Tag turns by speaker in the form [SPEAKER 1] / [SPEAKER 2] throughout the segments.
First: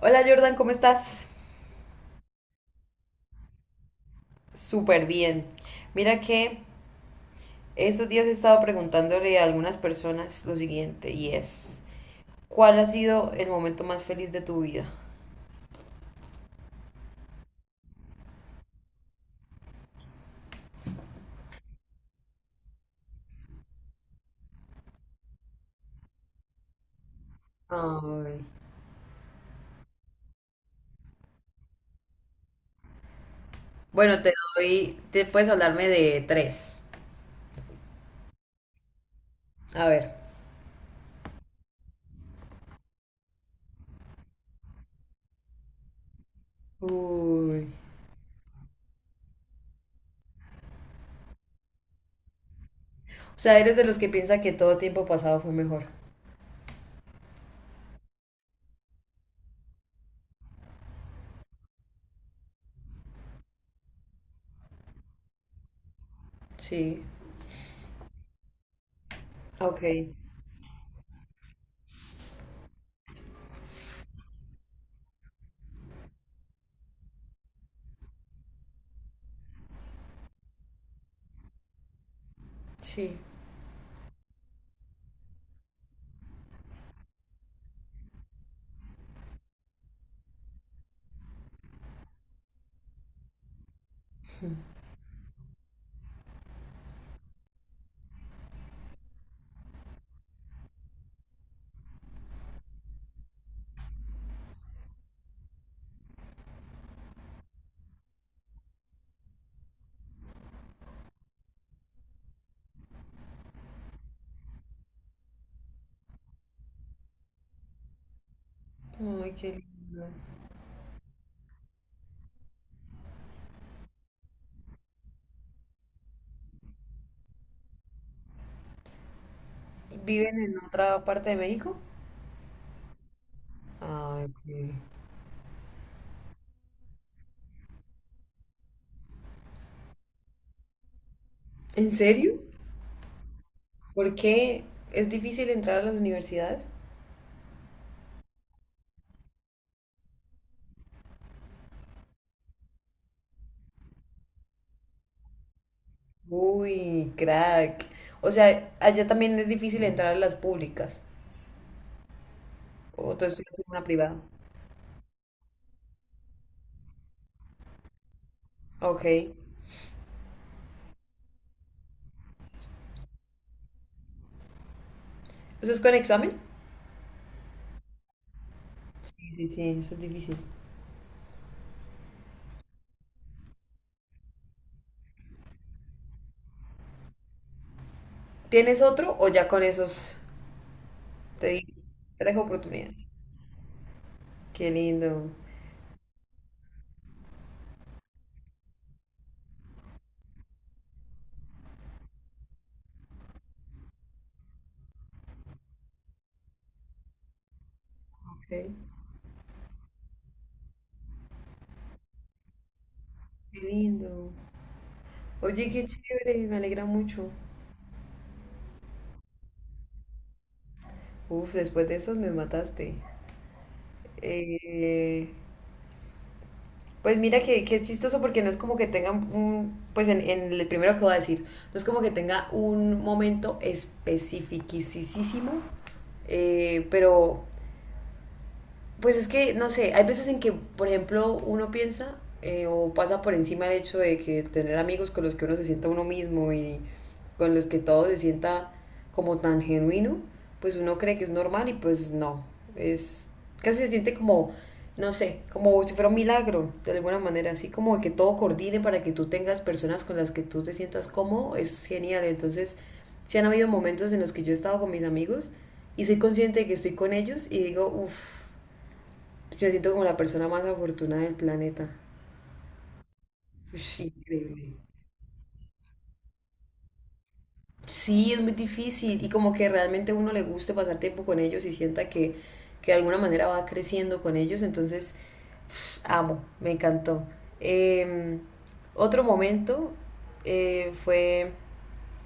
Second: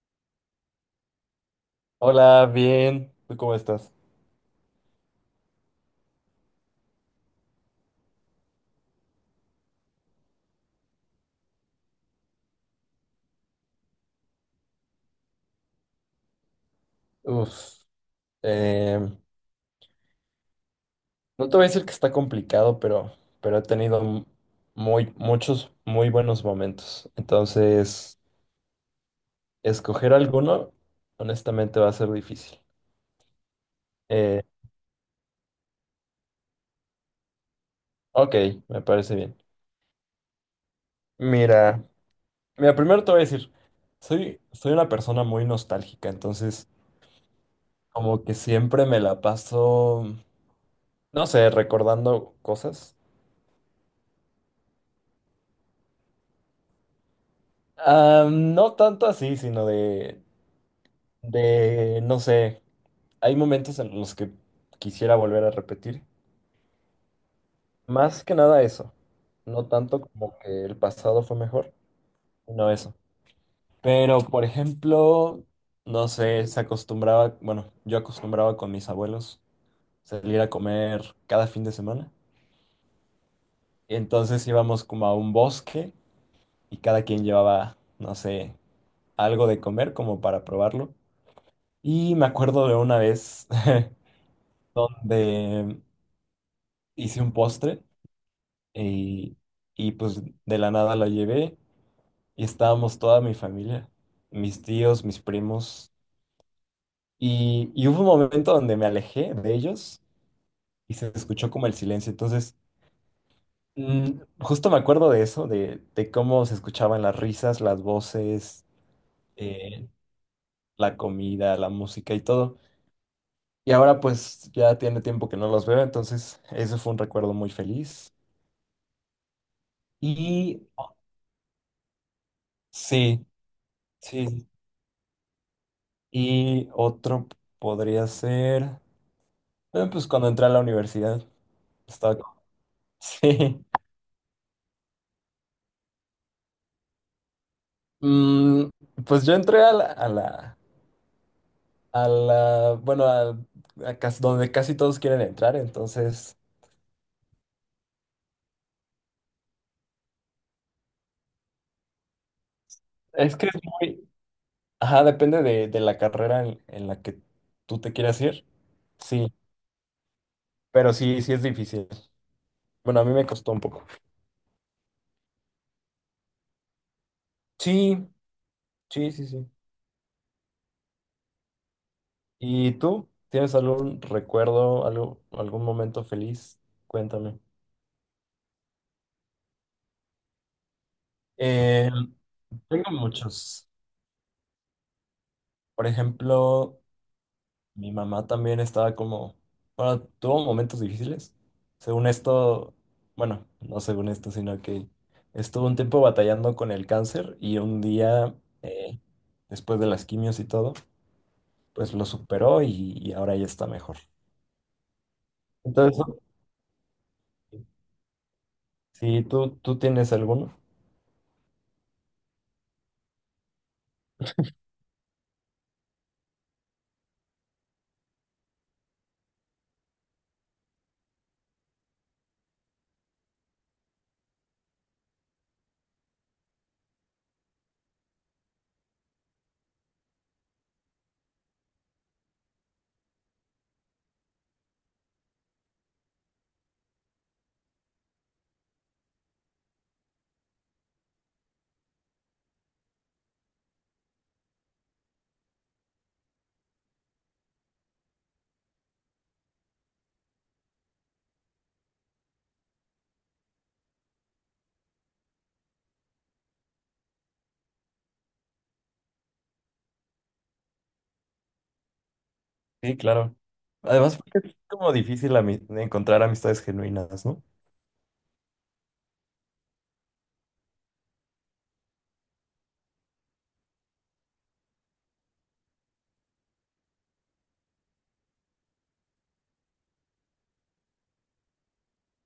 [SPEAKER 1] Hola Jordan, ¿cómo estás?
[SPEAKER 2] Hola, bien. ¿Tú cómo estás?
[SPEAKER 1] Súper bien. Mira que estos días he estado preguntándole a algunas personas lo siguiente y es, ¿cuál ha sido el momento más feliz de tu vida?
[SPEAKER 2] Uf, em, no te voy a decir que está complicado, pero he tenido muchos muy buenos momentos. Entonces,
[SPEAKER 1] Ay.
[SPEAKER 2] escoger alguno, honestamente, va a ser difícil.
[SPEAKER 1] Bueno, te
[SPEAKER 2] Eh,
[SPEAKER 1] doy, te puedes hablarme de tres.
[SPEAKER 2] ok, me parece bien.
[SPEAKER 1] A ver.
[SPEAKER 2] Mira, mira, primero te voy a decir, soy una persona muy nostálgica, entonces
[SPEAKER 1] Uy.
[SPEAKER 2] como que siempre me la paso, no sé, recordando cosas.
[SPEAKER 1] O sea, ¿eres de los que piensa que todo tiempo pasado fue mejor?
[SPEAKER 2] Ah, no tanto así, sino de, no sé, hay momentos en los que quisiera volver a repetir.
[SPEAKER 1] Sí,
[SPEAKER 2] Más que nada eso, no
[SPEAKER 1] ok,
[SPEAKER 2] tanto como que el pasado fue mejor, sino eso. Pero, por ejemplo, no sé, se acostumbraba, bueno, yo acostumbraba con mis abuelos salir a comer cada fin de semana.
[SPEAKER 1] sí.
[SPEAKER 2] Entonces íbamos como a un bosque y cada quien llevaba, no sé, algo de comer como para probarlo. Y me acuerdo de una vez donde hice un postre Y, y pues de la nada la llevé y estábamos toda mi familia, mis tíos, mis primos. Y hubo un momento donde me alejé de ellos y se escuchó como el silencio. Entonces, justo me acuerdo de eso, de cómo se escuchaban las risas, las voces,
[SPEAKER 1] Ay, qué
[SPEAKER 2] eh,
[SPEAKER 1] lindo.
[SPEAKER 2] la comida, la música y todo. Y ahora pues ya tiene tiempo que no los veo, entonces ese fue un recuerdo muy feliz.
[SPEAKER 1] ¿Viven en
[SPEAKER 2] Y
[SPEAKER 1] otra parte de México?
[SPEAKER 2] sí,
[SPEAKER 1] Ay,
[SPEAKER 2] sí.
[SPEAKER 1] qué-
[SPEAKER 2] Y otro podría ser. Pues cuando entré a la universidad,
[SPEAKER 1] ¿En
[SPEAKER 2] estaba.
[SPEAKER 1] serio?
[SPEAKER 2] Sí.
[SPEAKER 1] ¿Por qué es difícil entrar a las universidades?
[SPEAKER 2] Mm, pues yo entré a la, a la, a la, bueno, a, a donde casi todos quieren entrar, entonces.
[SPEAKER 1] Uy, crack. O sea, allá también es difícil entrar a las públicas. ¿O tú
[SPEAKER 2] Es que es
[SPEAKER 1] estudias en una
[SPEAKER 2] muy.
[SPEAKER 1] privada?
[SPEAKER 2] Ajá, depende de la carrera en la que tú te quieras ir.
[SPEAKER 1] Ok.
[SPEAKER 2] Sí,
[SPEAKER 1] ¿Eso
[SPEAKER 2] pero sí, sí es difícil. Bueno, a mí me costó un poco.
[SPEAKER 1] es con examen?
[SPEAKER 2] Sí, sí, sí,
[SPEAKER 1] Sí, sí,
[SPEAKER 2] sí.
[SPEAKER 1] sí, eso es difícil.
[SPEAKER 2] ¿Y tú? ¿Tienes algún recuerdo, algo, algún momento feliz? Cuéntame.
[SPEAKER 1] ¿Tienes otro o ya con esos te di
[SPEAKER 2] Eh,
[SPEAKER 1] tres
[SPEAKER 2] Tengo
[SPEAKER 1] oportunidades?
[SPEAKER 2] muchos.
[SPEAKER 1] Qué lindo.
[SPEAKER 2] Por ejemplo, mi mamá también estaba como, bueno, tuvo momentos difíciles. Según esto, bueno, no según esto, sino que estuvo un tiempo batallando con el cáncer y un día,
[SPEAKER 1] Ok.
[SPEAKER 2] eh, después de las quimios y todo, pues lo superó y ahora ya
[SPEAKER 1] Qué
[SPEAKER 2] está mejor.
[SPEAKER 1] lindo. Oye, qué
[SPEAKER 2] Entonces,
[SPEAKER 1] chévere, me alegra mucho.
[SPEAKER 2] si tú tienes alguno.
[SPEAKER 1] Uf, después de esos me mataste. Eh, Pues mira que es chistoso porque no es como que tenga un, pues en el primero que voy a decir, no es como que tenga un momento especificísimo, pero pues es que, no sé, hay veces en que, por ejemplo, uno piensa o pasa por encima el hecho de que tener amigos con los que uno se sienta uno mismo y con los que todo se sienta como tan genuino, pues uno cree que es normal y pues no, es casi se siente como, no sé, como si fuera un milagro, de alguna manera, así como que todo coordine para que tú tengas personas con las que tú te sientas cómodo, es genial. Entonces, sí han habido momentos en los que yo he estado con mis amigos y soy consciente de que estoy con ellos y digo, uff, pues me siento como la persona más afortunada del planeta.
[SPEAKER 2] Sí, claro.
[SPEAKER 1] Ush,
[SPEAKER 2] Además, porque es
[SPEAKER 1] increíble.
[SPEAKER 2] como difícil encontrar amistades genuinas, ¿no?
[SPEAKER 1] Sí, es muy difícil y como que realmente a uno le guste pasar tiempo con ellos y sienta que de alguna manera va creciendo con ellos, entonces pf, amo, me encantó. Eh, otro momento fue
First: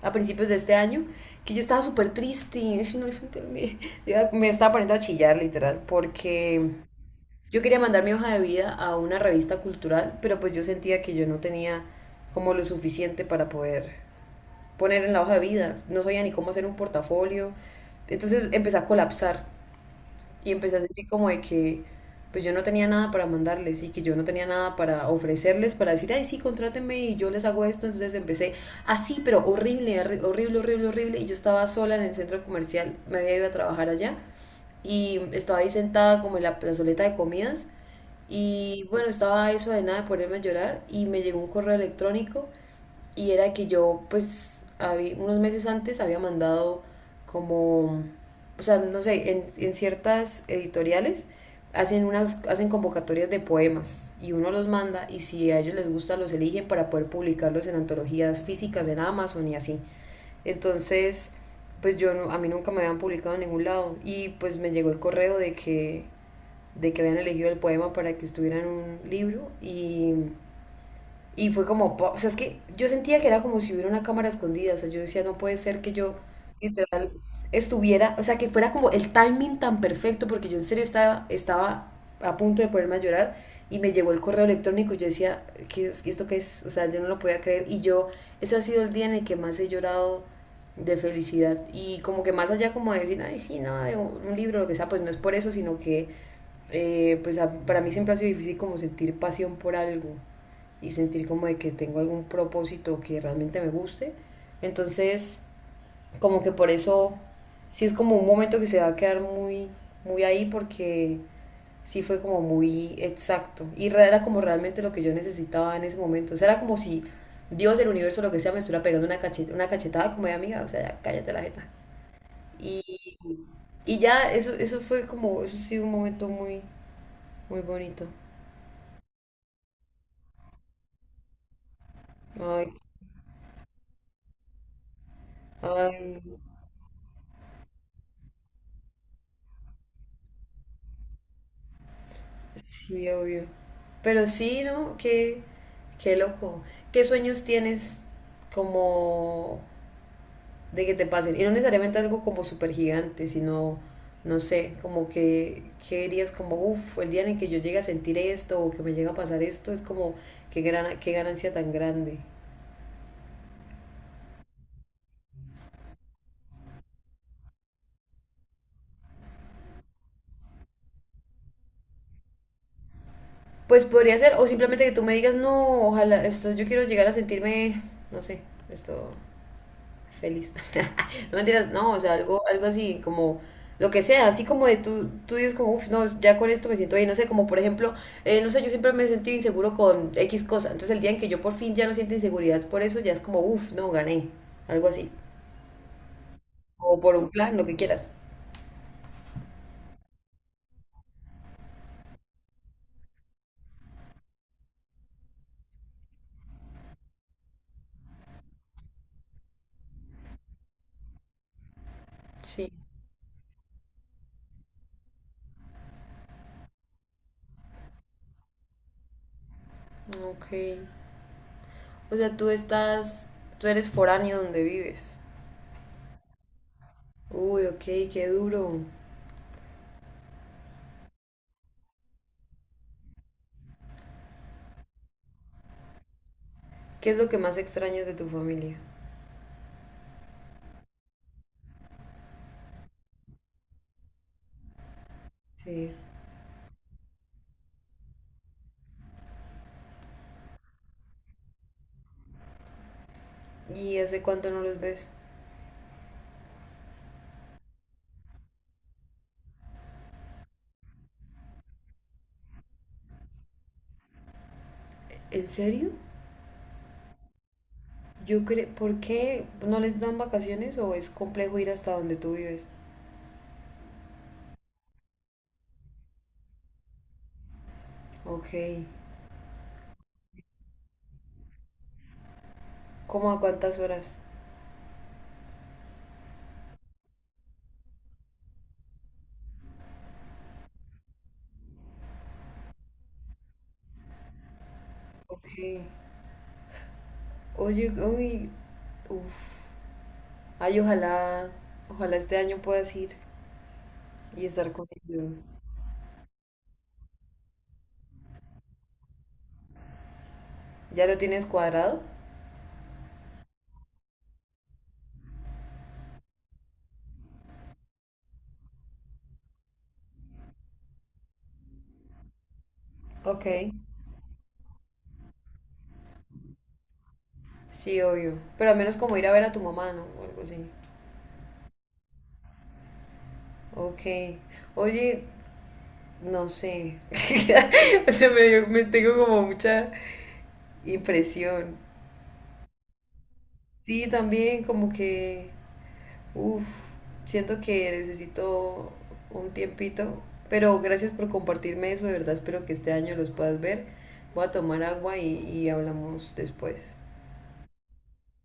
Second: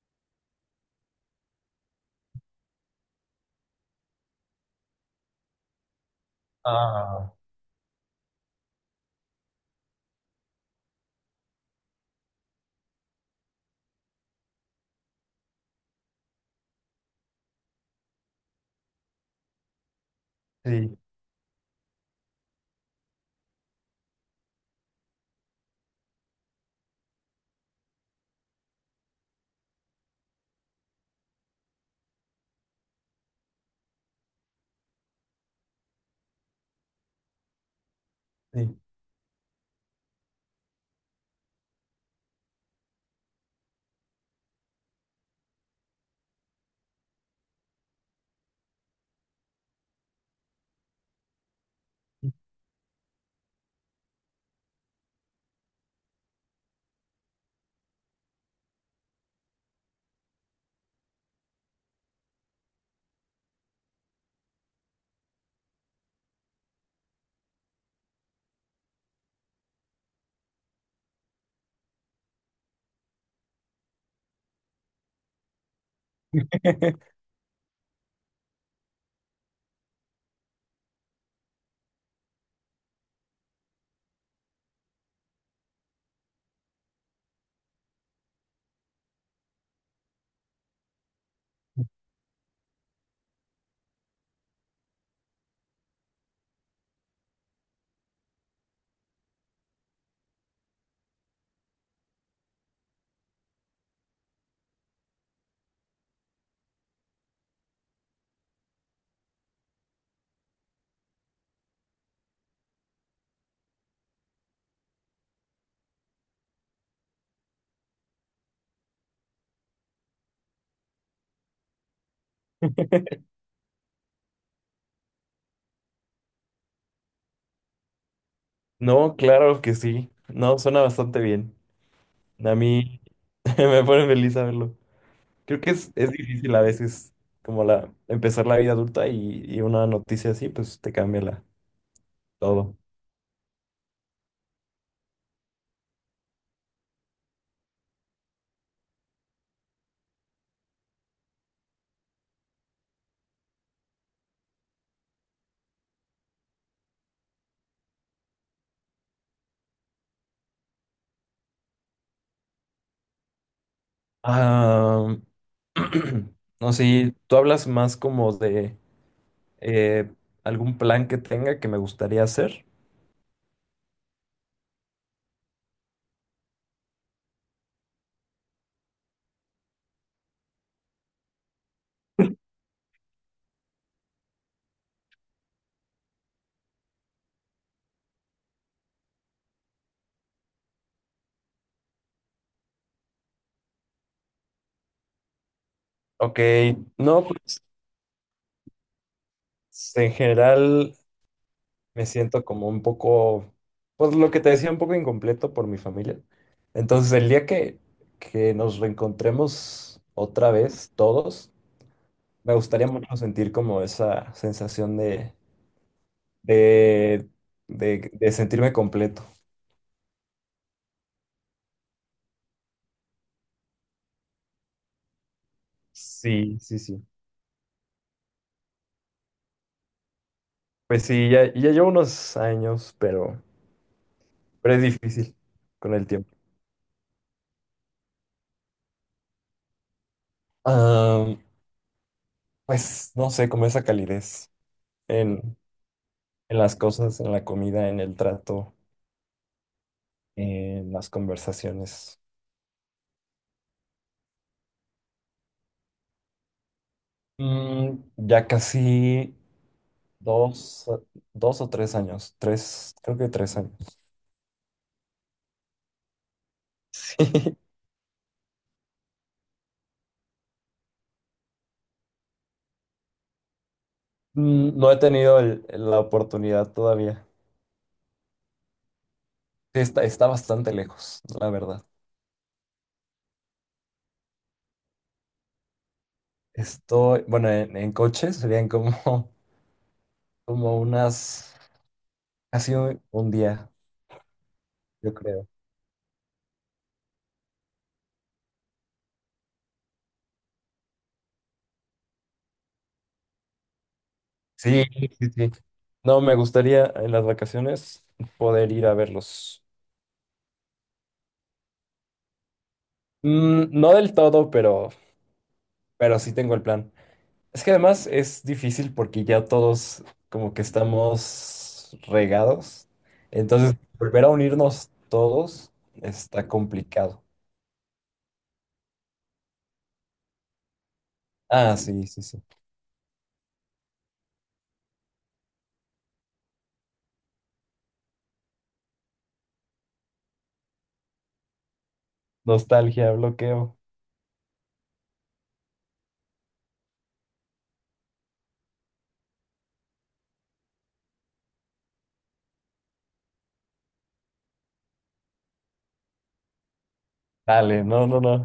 [SPEAKER 1] a principios de este año que yo estaba súper triste, y, "Ay, no, yo te- me, yo me estaba poniendo a chillar literal porque
[SPEAKER 2] Ah,
[SPEAKER 1] yo quería mandar mi hoja de vida a una revista cultural, pero pues yo sentía que yo no tenía como lo suficiente para poder poner en la hoja de vida. No sabía ni cómo hacer un portafolio. Entonces empecé a colapsar y empecé a
[SPEAKER 2] sí,
[SPEAKER 1] sentir como de que pues yo no tenía nada para mandarles y que yo no tenía nada para ofrecerles, para decir, ay, sí, contrátenme y yo les hago esto. Entonces empecé así, pero horrible, horri- horrible, horrible, horrible. Y yo estaba sola en el centro comercial, me había ido a trabajar allá y estaba ahí sentada como en la plazoleta de comidas
[SPEAKER 2] sí.
[SPEAKER 1] y bueno, estaba a eso de nada de ponerme a llorar y me llegó un correo electrónico y era que yo pues habí- unos meses antes había mandado como, o sea, no sé, en ciertas editoriales hacen unas, hacen convocatorias de poemas y uno los manda y si a ellos les gusta los eligen para poder publicarlos en antologías físicas en Amazon y así. Entonces, pues yo no, a mí nunca me habían publicado en ningún lado y pues me llegó el correo de que habían elegido el poema para que estuviera en un libro y fue como, po- o sea, es que yo sentía que era como si hubiera una cámara escondida, o sea, yo decía, no puede ser que yo literal estuviera, o sea, que fuera como el timing tan perfecto, porque yo en serio estaba, estaba a punto de ponerme a llorar y me llegó el correo electrónico y yo decía, ¿qué es- esto qué es? O sea, yo no lo podía creer y yo, ese ha sido el día en el que más he llorado de felicidad y como que más allá como de decir, ay, sí, no, de un libro, lo que sea, pues no es por eso, sino que pues a- para mí siempre ha sido difícil como sentir pasión por algo y sentir como de que tengo algún propósito que realmente me guste. Entonces, como que por eso, sí es como un momento que se va a quedar muy, muy ahí porque sí fue como muy exacto y era como realmente lo que yo necesitaba en ese momento. O sea, era como si Dios, el universo, lo que sea, me estuviera pegando una cacheta, una cachetada como de amiga, o sea, ya cállate la jeta. Y, y ya, eso fue como, eso sí, un momento muy, muy bonito.
[SPEAKER 2] No, claro que sí. No, suena bastante bien. A
[SPEAKER 1] Ay,
[SPEAKER 2] mí me pone feliz saberlo. Creo que es
[SPEAKER 1] ay,
[SPEAKER 2] difícil a veces como la empezar la vida adulta y una noticia así, pues te cambia todo.
[SPEAKER 1] sí, obvio. Pero sí, ¿no? Qué, qué loco. ¿Qué sueños tienes como de que te pasen? Y no necesariamente algo como súper gigante, sino, no sé, como que, ¿qué dirías? Como, uff, el día en el que yo llegue a sentir esto o que me llega a pasar esto, es como, qué gran, qué ganancia tan grande.
[SPEAKER 2] Ah, no sé, tú hablas más como de eh, algún plan que tenga que me gustaría hacer.
[SPEAKER 1] Pues podría ser, o simplemente que tú me digas, no, ojalá, esto, yo quiero llegar a sentirme, no sé, esto, feliz. No mentiras, no, o sea, algo, algo así como lo que sea, así como de tú, tú dices como, uff, no, ya con esto me siento bien, no sé, como por ejemplo, no sé, yo siempre me he sentido inseguro con X cosa, entonces el día en que yo por fin ya no siento inseguridad por eso, ya es como, uff, no, gané, algo así,
[SPEAKER 2] Ok,
[SPEAKER 1] o por
[SPEAKER 2] no,
[SPEAKER 1] un plan,
[SPEAKER 2] pues
[SPEAKER 1] lo que quieras.
[SPEAKER 2] en general. Me siento como un poco, pues lo que te decía, un poco incompleto por mi familia. Entonces, el día que nos reencontremos otra vez, todos, me
[SPEAKER 1] Sí,
[SPEAKER 2] gustaría mucho sentir como esa sensación de, de sentirme completo.
[SPEAKER 1] ok. O sea, tú estás, tú eres foráneo donde vives.
[SPEAKER 2] Sí, sí, sí.
[SPEAKER 1] Uy, ok, qué duro.
[SPEAKER 2] Pues sí, ya, ya llevo unos años, pero es difícil con el tiempo.
[SPEAKER 1] ¿Qué es lo que más extrañas de tu familia?
[SPEAKER 2] Ah, pues no sé, como esa calidez en,
[SPEAKER 1] Sí.
[SPEAKER 2] en las cosas, en la comida, en el trato. En las conversaciones.
[SPEAKER 1] ¿Y hace cuánto no los ves?
[SPEAKER 2] Mm, ya casi dos, dos o tres años, tres, creo que tres años.
[SPEAKER 1] ¿En serio? Yo creo, ¿por qué no les dan vacaciones o es complejo ir hasta donde tú vives?
[SPEAKER 2] No he tenido la oportunidad todavía.
[SPEAKER 1] Ok,
[SPEAKER 2] Sí, Está bastante lejos, la verdad.
[SPEAKER 1] ¿cómo a cuántas horas?
[SPEAKER 2] Estoy, bueno, en coche serían como, como unas, casi un día, yo creo.
[SPEAKER 1] Ok, oye, uy, uff, ay, ojalá, ojalá este año puedas ir y estar
[SPEAKER 2] Sí,
[SPEAKER 1] con
[SPEAKER 2] sí,
[SPEAKER 1] ellos.
[SPEAKER 2] sí. No, me gustaría en las vacaciones poder ir a verlos.
[SPEAKER 1] ¿Ya lo tienes cuadrado?
[SPEAKER 2] No del todo, pero sí tengo el plan. Es que además es difícil porque ya todos como que estamos regados.
[SPEAKER 1] Ok,
[SPEAKER 2] Entonces, volver a unirnos todos está complicado.
[SPEAKER 1] sí, obvio, pero al menos como ir a ver a tu mamá, ¿no? O algo así.
[SPEAKER 2] Ah, sí, sí, sí.
[SPEAKER 1] Ok, oye, no sé, o sea, me dio- me tengo como mucha impresión.
[SPEAKER 2] Nostalgia, bloqueo.
[SPEAKER 1] Sí, también como que uf, siento que necesito un tiempito, pero gracias por compartirme eso, de verdad espero que este año los puedas ver. Voy a tomar agua y hablamos después.
[SPEAKER 2] Dale, no, no, no.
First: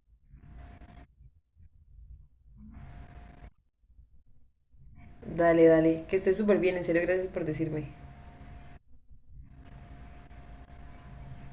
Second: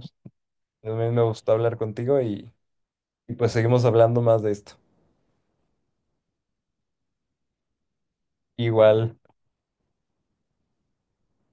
[SPEAKER 2] También me gustó hablar contigo y pues seguimos hablando más de esto.
[SPEAKER 1] Dale, dale, que estés súper bien, en serio, gracias por decirme.
[SPEAKER 2] Igual.